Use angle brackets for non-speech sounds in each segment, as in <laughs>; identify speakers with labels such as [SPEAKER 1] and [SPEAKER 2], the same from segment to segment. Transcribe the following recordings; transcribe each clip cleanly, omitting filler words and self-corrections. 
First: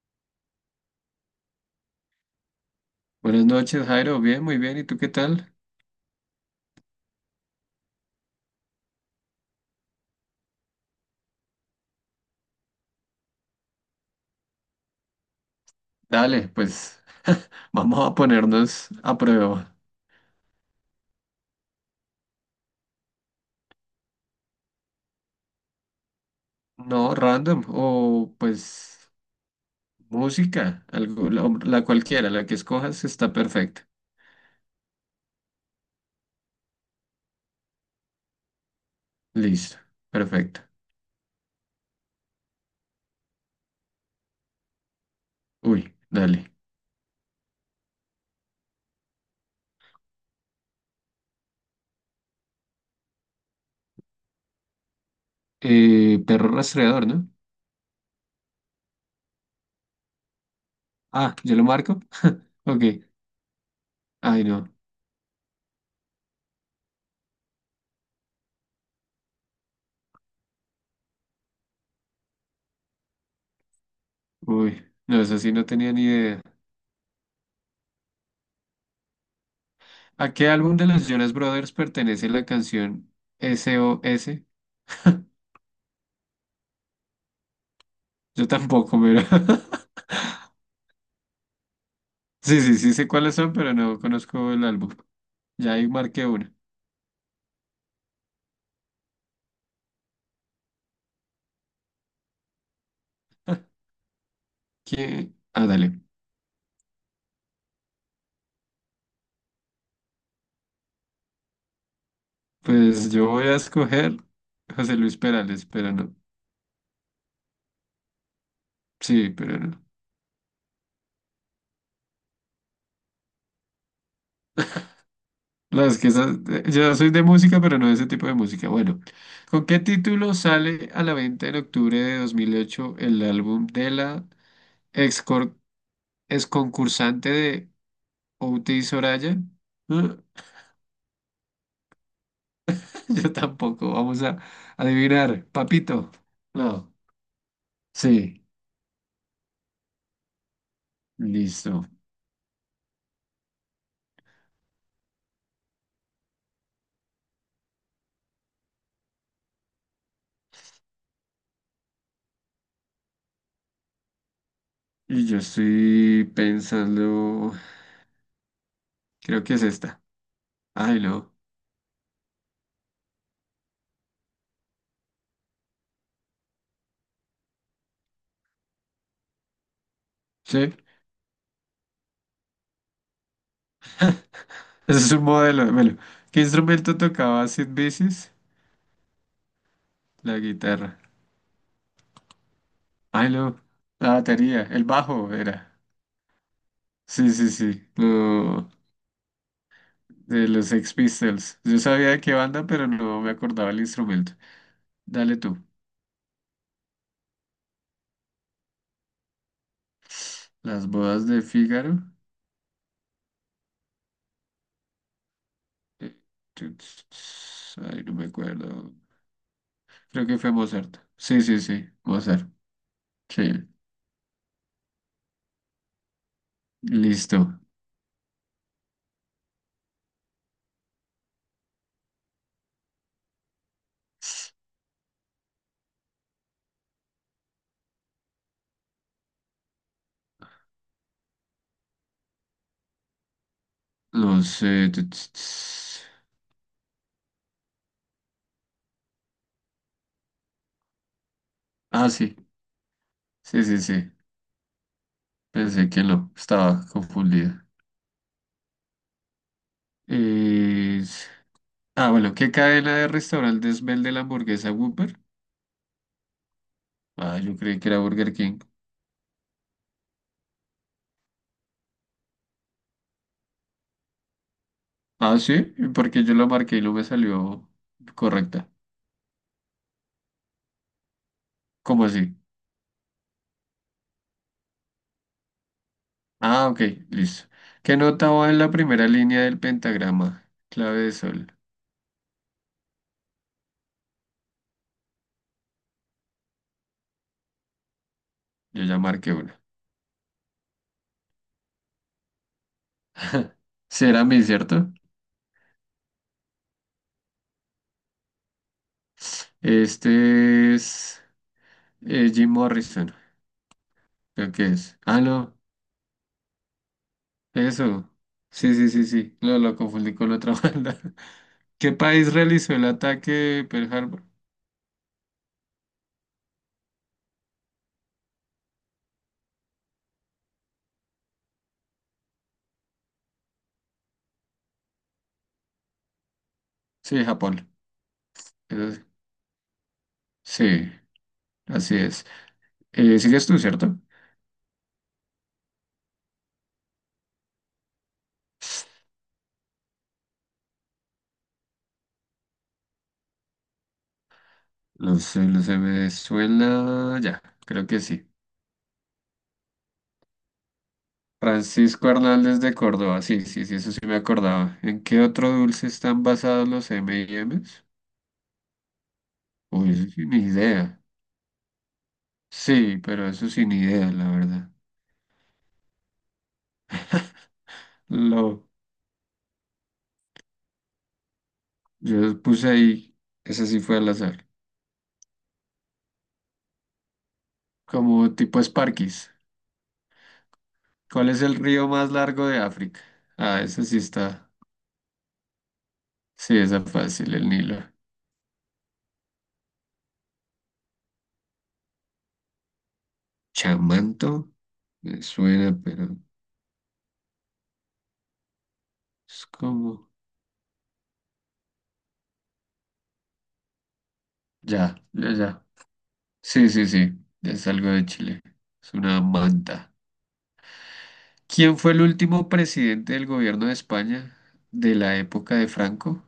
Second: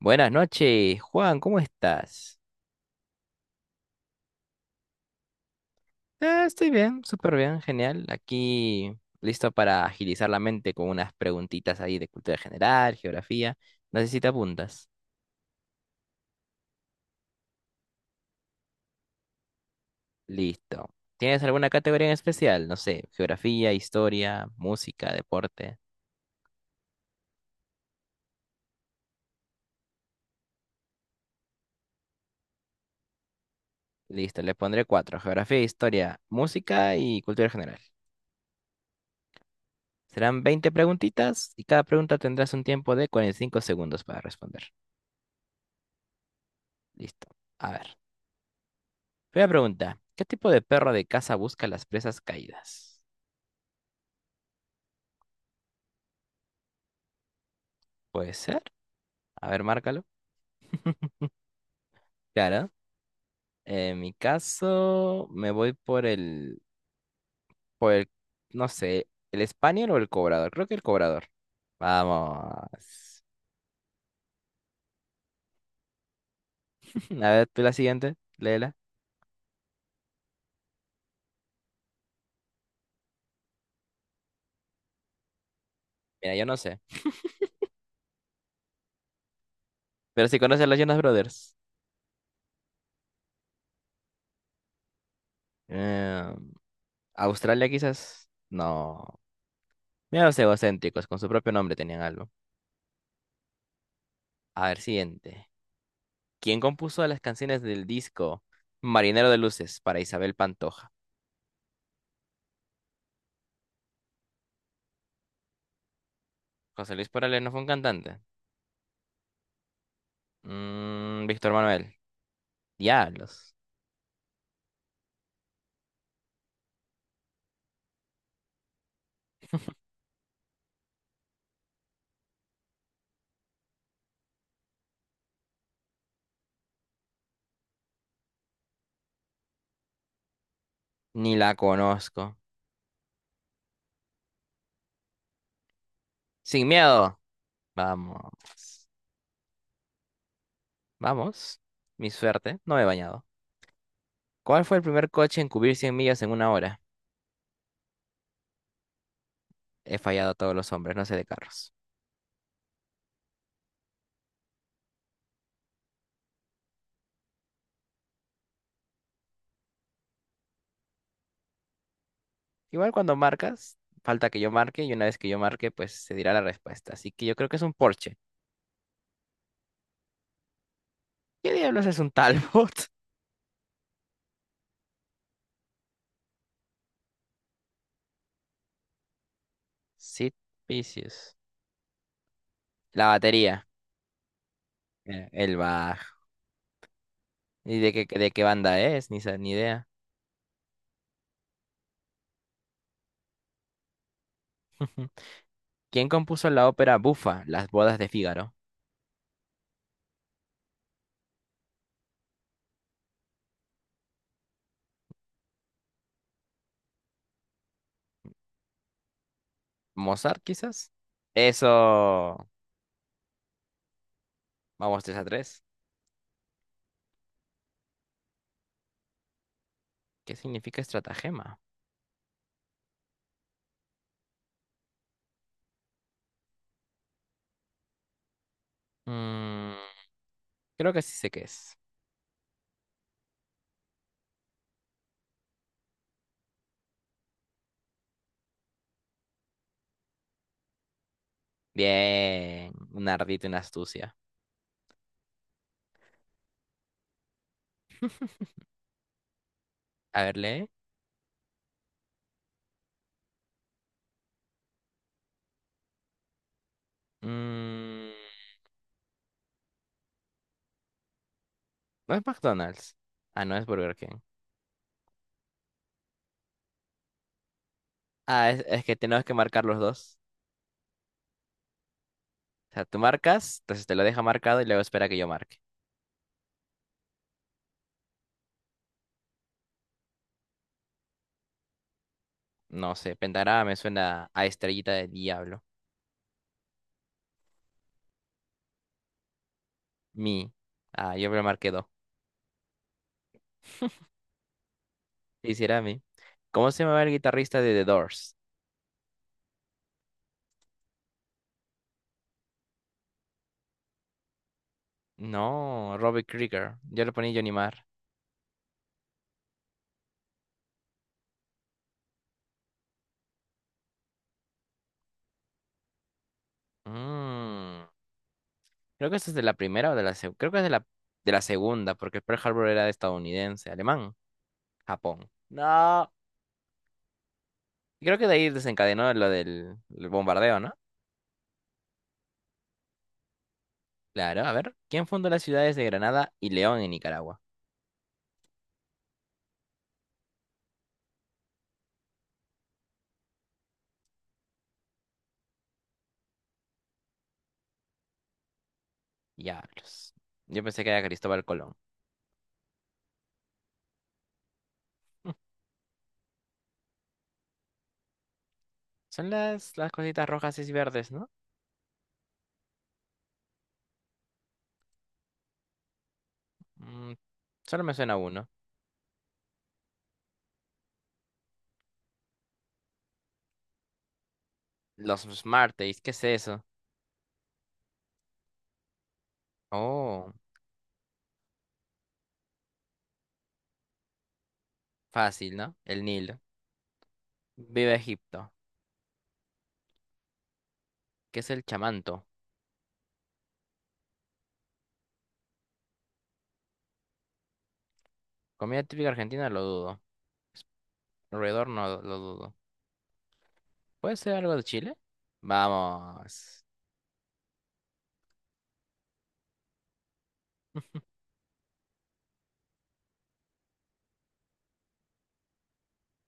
[SPEAKER 1] Buenas noches, Juan, ¿cómo estás?
[SPEAKER 2] Buenas noches, Jairo. Bien, muy bien. ¿Y tú qué tal?
[SPEAKER 1] Estoy bien, súper bien, genial. Aquí listo para agilizar la mente con unas preguntitas ahí de cultura general, geografía. No sé si te apuntas.
[SPEAKER 2] Dale, pues <laughs> vamos a ponernos a prueba.
[SPEAKER 1] Listo. ¿Tienes alguna categoría en especial? No sé, geografía, historia, música, deporte.
[SPEAKER 2] No, random o pues música, algo, la cualquiera, la que escojas está perfecta.
[SPEAKER 1] Listo, le pondré cuatro. Geografía, historia, música y cultura general.
[SPEAKER 2] Listo,
[SPEAKER 1] Serán
[SPEAKER 2] perfecto.
[SPEAKER 1] 20 preguntitas y cada pregunta tendrás un tiempo de cuarenta y cinco segundos para responder.
[SPEAKER 2] Uy, dale.
[SPEAKER 1] Listo. A ver. Primera pregunta, ¿qué tipo de perro de caza busca las presas caídas?
[SPEAKER 2] Perro rastreador, ¿no?
[SPEAKER 1] Puede ser. A ver, márcalo.
[SPEAKER 2] Ah, ¿yo lo marco? <laughs>
[SPEAKER 1] Claro.
[SPEAKER 2] Ok.
[SPEAKER 1] En mi
[SPEAKER 2] Ay, no.
[SPEAKER 1] caso, me voy por el, no sé, el español o el cobrador. Creo que el cobrador. Vamos.
[SPEAKER 2] Uy, no, eso sí no tenía ni idea.
[SPEAKER 1] <laughs> A ver, tú la siguiente, léela.
[SPEAKER 2] ¿A qué álbum de los Jonas Brothers pertenece la canción SOS?
[SPEAKER 1] Mira, yo no sé.
[SPEAKER 2] Yo tampoco, pero... <laughs>
[SPEAKER 1] Pero si conoces a los Jonas Brothers.
[SPEAKER 2] Sí, sí, sí sé cuáles son, pero no conozco el álbum. Ya ahí marqué
[SPEAKER 1] Eh,
[SPEAKER 2] una.
[SPEAKER 1] Australia quizás. No. Mira los egocéntricos, con su propio nombre tenían algo.
[SPEAKER 2] <laughs>
[SPEAKER 1] A ver,
[SPEAKER 2] ¿Quién?
[SPEAKER 1] siguiente.
[SPEAKER 2] Ah, dale.
[SPEAKER 1] ¿Quién compuso las canciones del disco Marinero de Luces para Isabel Pantoja?
[SPEAKER 2] Pues yo voy a escoger José Luis Perales, pero no.
[SPEAKER 1] José Luis Perales no fue un cantante.
[SPEAKER 2] Sí, pero no.
[SPEAKER 1] Víctor Manuel. Diablos.
[SPEAKER 2] No, es que yo soy de música, pero no de ese tipo de música. Bueno, ¿con qué título sale a la venta en octubre de 2008 el álbum de la ex, cor- ex concursante de Outi Soraya? ¿Ah?
[SPEAKER 1] Ni la conozco.
[SPEAKER 2] <laughs> Yo tampoco. Vamos a adivinar. Papito.
[SPEAKER 1] Sin
[SPEAKER 2] No.
[SPEAKER 1] miedo. Vamos.
[SPEAKER 2] Sí,
[SPEAKER 1] Vamos.
[SPEAKER 2] listo.
[SPEAKER 1] Mi suerte. No me he bañado. ¿Cuál fue el primer coche en cubrir 100 millas en una hora? He fallado a todos los hombres, no sé de carros.
[SPEAKER 2] Y yo estoy pensando, creo que es esta. Ay, no.
[SPEAKER 1] Igual cuando marcas, falta que yo marque y una vez que yo marque, pues se dirá la respuesta. Así que yo creo que es un Porsche.
[SPEAKER 2] Sí,
[SPEAKER 1] ¿Qué diablos es un Talbot?
[SPEAKER 2] <laughs> ese es un modelo. De melo ¿Qué instrumento tocaba Sid Vicious?
[SPEAKER 1] <laughs> Sid
[SPEAKER 2] La guitarra.
[SPEAKER 1] Vicious. La
[SPEAKER 2] Ay, no.
[SPEAKER 1] batería,
[SPEAKER 2] La batería, el bajo
[SPEAKER 1] el
[SPEAKER 2] era.
[SPEAKER 1] bajo.
[SPEAKER 2] Sí, sí,
[SPEAKER 1] ¿Y
[SPEAKER 2] sí.
[SPEAKER 1] de qué
[SPEAKER 2] lo
[SPEAKER 1] banda es? Ni, ni idea.
[SPEAKER 2] De los Sex Pistols. Yo sabía de qué banda, pero no me acordaba el instrumento.
[SPEAKER 1] <laughs>
[SPEAKER 2] Dale tú.
[SPEAKER 1] ¿Quién compuso la ópera Bufa, Las bodas de Fígaro?
[SPEAKER 2] Las bodas de Fígaro. Eh, Ay, no me acuerdo. Creo que
[SPEAKER 1] ¿Mozart,
[SPEAKER 2] fue
[SPEAKER 1] quizás?
[SPEAKER 2] Mozart. Sí, sí, sí.
[SPEAKER 1] Eso.
[SPEAKER 2] Mozart. Sí.
[SPEAKER 1] Vamos 3 a tres.
[SPEAKER 2] Listo.
[SPEAKER 1] ¿Qué significa estratagema? Mm, Creo que sí sé qué es.
[SPEAKER 2] Los... tu- ts- ts- Ah, sí.
[SPEAKER 1] Bien. Un ardito, una
[SPEAKER 2] Sí, sí, sí.
[SPEAKER 1] astucia.
[SPEAKER 2] Pensé que no. Estaba confundida.
[SPEAKER 1] A ver, lee.
[SPEAKER 2] Es- Ah, bueno. ¿Qué cadena de restaurantes vende la hamburguesa Whopper? Ah, yo creí que era
[SPEAKER 1] Mm,
[SPEAKER 2] Burger King.
[SPEAKER 1] no es McDonald's. Ah, no es Burger King.
[SPEAKER 2] Ah, sí. Porque yo lo marqué y no me salió
[SPEAKER 1] Ah,
[SPEAKER 2] correcta.
[SPEAKER 1] es que tenemos que marcar los dos.
[SPEAKER 2] ¿Cómo así?
[SPEAKER 1] O sea, tú marcas, entonces te lo deja marcado y luego espera que yo marque.
[SPEAKER 2] Ah, ok. Listo. ¿Qué nota va en la primera línea del pentagrama? Clave de sol.
[SPEAKER 1] No sé, pentagrama me suena a estrellita de diablo.
[SPEAKER 2] Yo ya marqué una.
[SPEAKER 1] Mi. Ah, yo me lo marqué dos.
[SPEAKER 2] Será mi, ¿cierto?
[SPEAKER 1] Quisiera a mí. ¿Cómo se llamaba el guitarrista de The Doors?
[SPEAKER 2] Este es Jim Morrison. Creo que es. Ah, no.
[SPEAKER 1] No, Robbie Krieger. Yo lo ponía Johnny Marr.
[SPEAKER 2] Eso. Sí, sí, sí, sí. Lo confundí con la otra <laughs> banda. ¿Qué país realizó el ataque Pearl Harbor?
[SPEAKER 1] Mm, Creo que esa es de la primera o de la segunda. Creo que es de la segunda, porque Pearl Harbor era estadounidense, alemán, Japón. No.
[SPEAKER 2] Sí, Japón.
[SPEAKER 1] Creo que de ahí
[SPEAKER 2] Eso sí.
[SPEAKER 1] desencadenó lo del el bombardeo, ¿no?
[SPEAKER 2] Sí, así es. ¿Sigues tú, cierto?
[SPEAKER 1] Claro, a ver. ¿Quién fundó las ciudades de Granada y León en Nicaragua?
[SPEAKER 2] Los de Venezuela, ya, creo que sí.
[SPEAKER 1] Diablos. Yo pensé que era Cristóbal Colón.
[SPEAKER 2] Francisco Hernández de Córdoba, sí, sí, sí, eso sí me acordaba. ¿En qué otro dulce están basados los M&M's?
[SPEAKER 1] Son
[SPEAKER 2] Uy,
[SPEAKER 1] las
[SPEAKER 2] eso
[SPEAKER 1] cositas
[SPEAKER 2] sí, ni
[SPEAKER 1] rojas y
[SPEAKER 2] idea.
[SPEAKER 1] verdes, ¿no?
[SPEAKER 2] Sí, pero eso sí, ni idea, la verdad.
[SPEAKER 1] Mm, Solo me suena uno.
[SPEAKER 2] Lo, yo puse ahí, esa sí fue al azar.
[SPEAKER 1] Los smarties, ¿qué es eso?
[SPEAKER 2] Como tipo Sparkies.
[SPEAKER 1] Oh,
[SPEAKER 2] ¿Cuál es el río más largo de África? Ah, esa sí está.
[SPEAKER 1] fácil, ¿no? El Nilo.
[SPEAKER 2] Sí, esa fácil, el Nilo.
[SPEAKER 1] Viva Egipto. ¿Qué es el chamanto?
[SPEAKER 2] Chamanto, me suena, pero
[SPEAKER 1] Comida típica
[SPEAKER 2] es
[SPEAKER 1] argentina, lo dudo.
[SPEAKER 2] como.
[SPEAKER 1] Alrededor no lo dudo. ¿Puede ser algo de Chile?
[SPEAKER 2] Ya, ya, ya.
[SPEAKER 1] Vamos.
[SPEAKER 2] Sí, sí, sí, es algo de Chile. Es una manta. ¿Quién fue el último presidente del gobierno de España de la época de Franco?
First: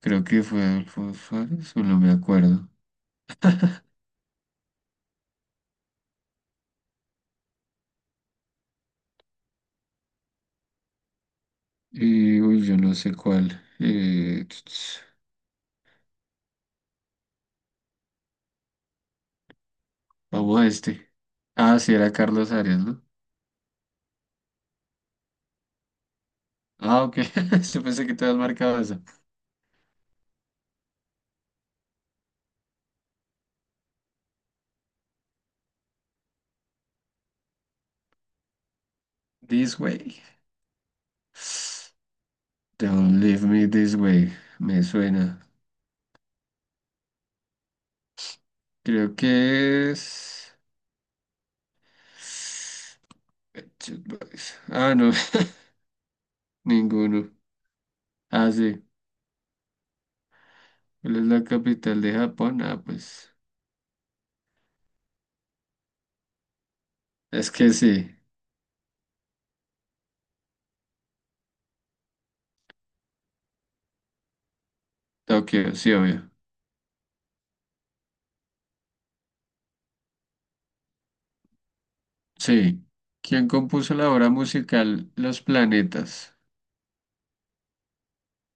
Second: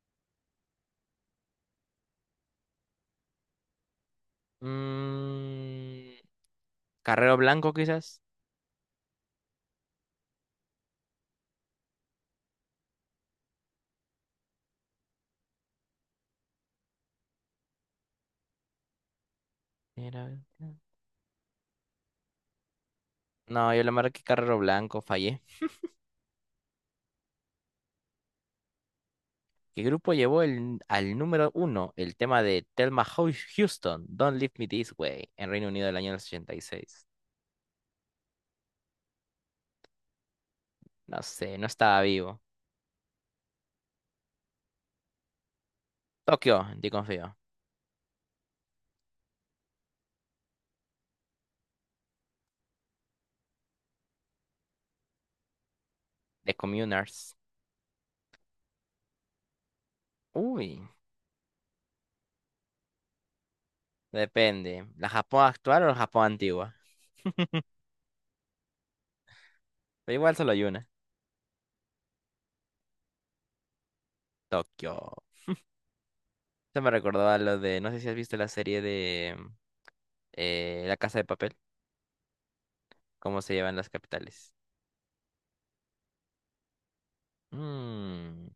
[SPEAKER 2] Creo que fue Adolfo Suárez, o no me acuerdo.
[SPEAKER 1] Mm, Carrero Blanco, quizás.
[SPEAKER 2] Y, uy, yo no sé cuál.
[SPEAKER 1] Era-
[SPEAKER 2] Vamos a este. Ah, sí, era Carlos Arias, ¿no?
[SPEAKER 1] No, yo le marqué Carrero Blanco, fallé.
[SPEAKER 2] Ah, ok. <laughs> Yo pensé que te habías marcado esa.
[SPEAKER 1] ¿Qué grupo llevó al número uno el tema de Thelma Houston, Don't Leave Me This Way, en Reino Unido del año 86?
[SPEAKER 2] This way.
[SPEAKER 1] No sé, no estaba vivo.
[SPEAKER 2] Don't leave me this way. Me suena.
[SPEAKER 1] Tokio, en confío.
[SPEAKER 2] Creo que es. Pet Shop Boys. Ah, no.
[SPEAKER 1] The
[SPEAKER 2] <laughs> Ninguno.
[SPEAKER 1] Communers.
[SPEAKER 2] Ah, sí.
[SPEAKER 1] Uy,
[SPEAKER 2] ¿Cuál es la capital de Japón? Ah, pues.
[SPEAKER 1] depende. ¿La Japón actual o la Japón antigua?
[SPEAKER 2] Es que sí.
[SPEAKER 1] Pero igual solo hay una. Tokio.
[SPEAKER 2] Tokio, sí, obvio.
[SPEAKER 1] Se me recordó a lo de, no sé si has visto la serie de La Casa de Papel,
[SPEAKER 2] Sí.
[SPEAKER 1] cómo
[SPEAKER 2] ¿Quién
[SPEAKER 1] se llevan las
[SPEAKER 2] compuso la obra
[SPEAKER 1] capitales.
[SPEAKER 2] musical Los Planetas?
[SPEAKER 1] Mmm,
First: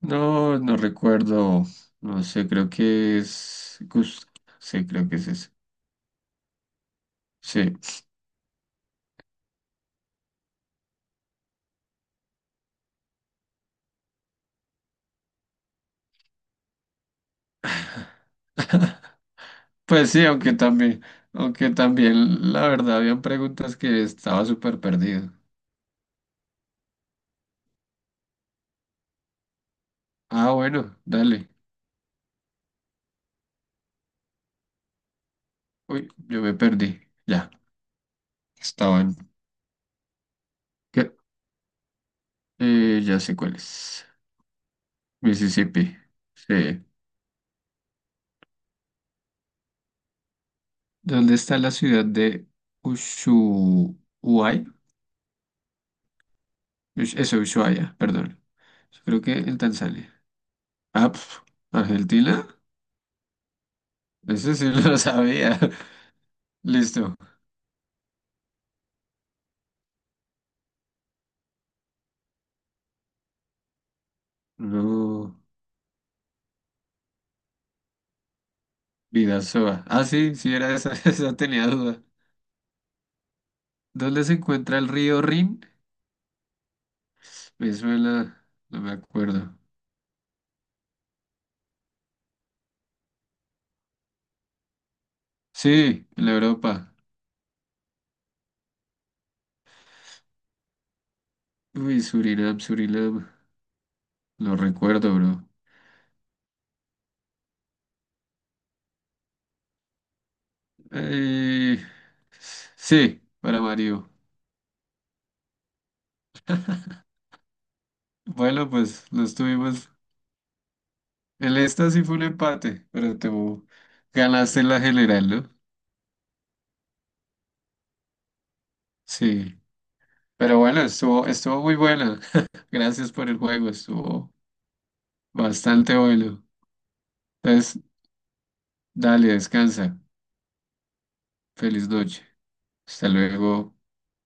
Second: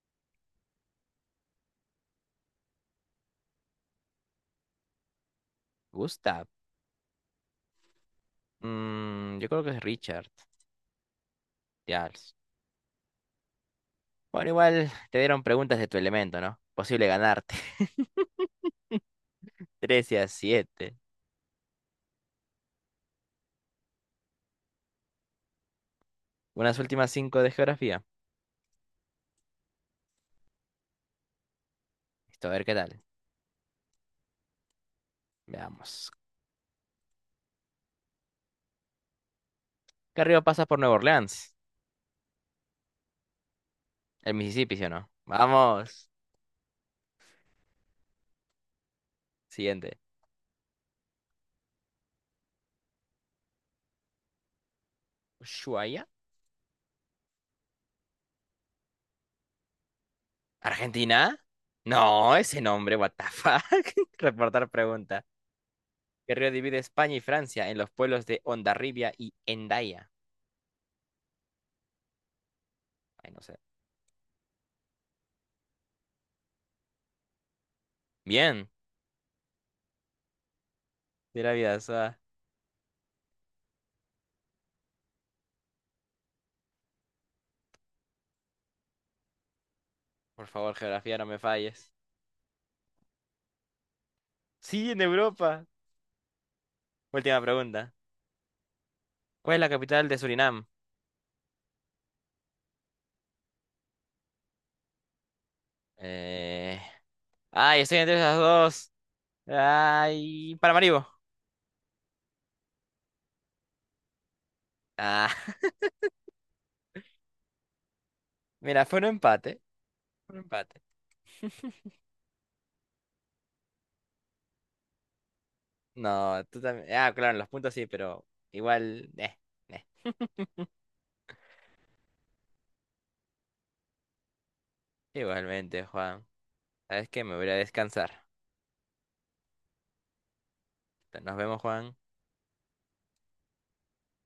[SPEAKER 2] No, no recuerdo. No sé, creo que es Gust. Sí, creo que es ese.
[SPEAKER 1] Gustav.
[SPEAKER 2] Sí.
[SPEAKER 1] Mm, yo creo que es Richard. Ya. Bueno, igual te dieron preguntas de tu elemento, ¿no? Posible ganarte.
[SPEAKER 2] <laughs>
[SPEAKER 1] <laughs>
[SPEAKER 2] Pues
[SPEAKER 1] 13
[SPEAKER 2] sí,
[SPEAKER 1] a
[SPEAKER 2] aunque
[SPEAKER 1] siete.
[SPEAKER 2] también, aunque también, la verdad, habían preguntas que estaba súper perdido.
[SPEAKER 1] Unas últimas 5 de geografía.
[SPEAKER 2] Ah, bueno, dale.
[SPEAKER 1] Listo, a ver qué tal.
[SPEAKER 2] Uy,
[SPEAKER 1] Veamos.
[SPEAKER 2] yo me perdí. Ya, estaban.
[SPEAKER 1] ¿Qué río pasa por Nueva
[SPEAKER 2] ¿Qué?
[SPEAKER 1] Orleans?
[SPEAKER 2] Ya sé cuál es.
[SPEAKER 1] El Mississippi, ¿sí o no?
[SPEAKER 2] Mississippi.
[SPEAKER 1] Vamos.
[SPEAKER 2] Sí.
[SPEAKER 1] Siguiente.
[SPEAKER 2] ¿Dónde está la ciudad de Ushuaia?
[SPEAKER 1] ¿Ushuaia?
[SPEAKER 2] Eso, Ushuaia, perdón. Creo que en Tanzania. Ah,
[SPEAKER 1] ¿Argentina?
[SPEAKER 2] pf,
[SPEAKER 1] No,
[SPEAKER 2] Argentina.
[SPEAKER 1] ese nombre, what the fuck. <laughs>
[SPEAKER 2] Ese
[SPEAKER 1] Reportar
[SPEAKER 2] sí lo
[SPEAKER 1] pregunta.
[SPEAKER 2] sabía.
[SPEAKER 1] ¿Qué río
[SPEAKER 2] <laughs>
[SPEAKER 1] divide
[SPEAKER 2] Listo.
[SPEAKER 1] España y Francia en los pueblos de Hondarribia y Hendaya? Ay, no sé.
[SPEAKER 2] Luego,
[SPEAKER 1] Bien.
[SPEAKER 2] Bidasoa. Ah, sí, sí era esa, <laughs> esa
[SPEAKER 1] De la
[SPEAKER 2] tenía
[SPEAKER 1] vida,
[SPEAKER 2] duda.
[SPEAKER 1] Suá.
[SPEAKER 2] ¿Dónde se encuentra el río Rin? Me suena, no me acuerdo.
[SPEAKER 1] Por favor, geografía, no me falles. Sí, en Europa.
[SPEAKER 2] Sí, en la Europa.
[SPEAKER 1] Última pregunta. ¿Cuál es la capital de Surinam?
[SPEAKER 2] Uy, Surinam, Surinam. Lo recuerdo, bro.
[SPEAKER 1] Eh... Ay, estoy entre esas dos. Ay, Paramaribo.
[SPEAKER 2] Eh, sí, para Mario.
[SPEAKER 1] Ah, <laughs>
[SPEAKER 2] Bueno,
[SPEAKER 1] mira, fue un
[SPEAKER 2] pues lo
[SPEAKER 1] empate.
[SPEAKER 2] estuvimos.
[SPEAKER 1] Fue un empate.
[SPEAKER 2] El esta sí fue un empate, pero te ganaste la general, ¿no?
[SPEAKER 1] No, tú también. Ah, claro, en los puntos sí, pero igual.
[SPEAKER 2] Sí.
[SPEAKER 1] Eh.
[SPEAKER 2] Pero bueno, estuvo muy bueno. <laughs> Gracias por el juego, estuvo
[SPEAKER 1] Igualmente,
[SPEAKER 2] bastante
[SPEAKER 1] Juan.
[SPEAKER 2] bueno.
[SPEAKER 1] ¿Sabes qué? Me voy a ir a
[SPEAKER 2] Entonces,
[SPEAKER 1] descansar.
[SPEAKER 2] dale, descansa.
[SPEAKER 1] Nos vemos,
[SPEAKER 2] Feliz
[SPEAKER 1] Juan.
[SPEAKER 2] noche. Hasta luego.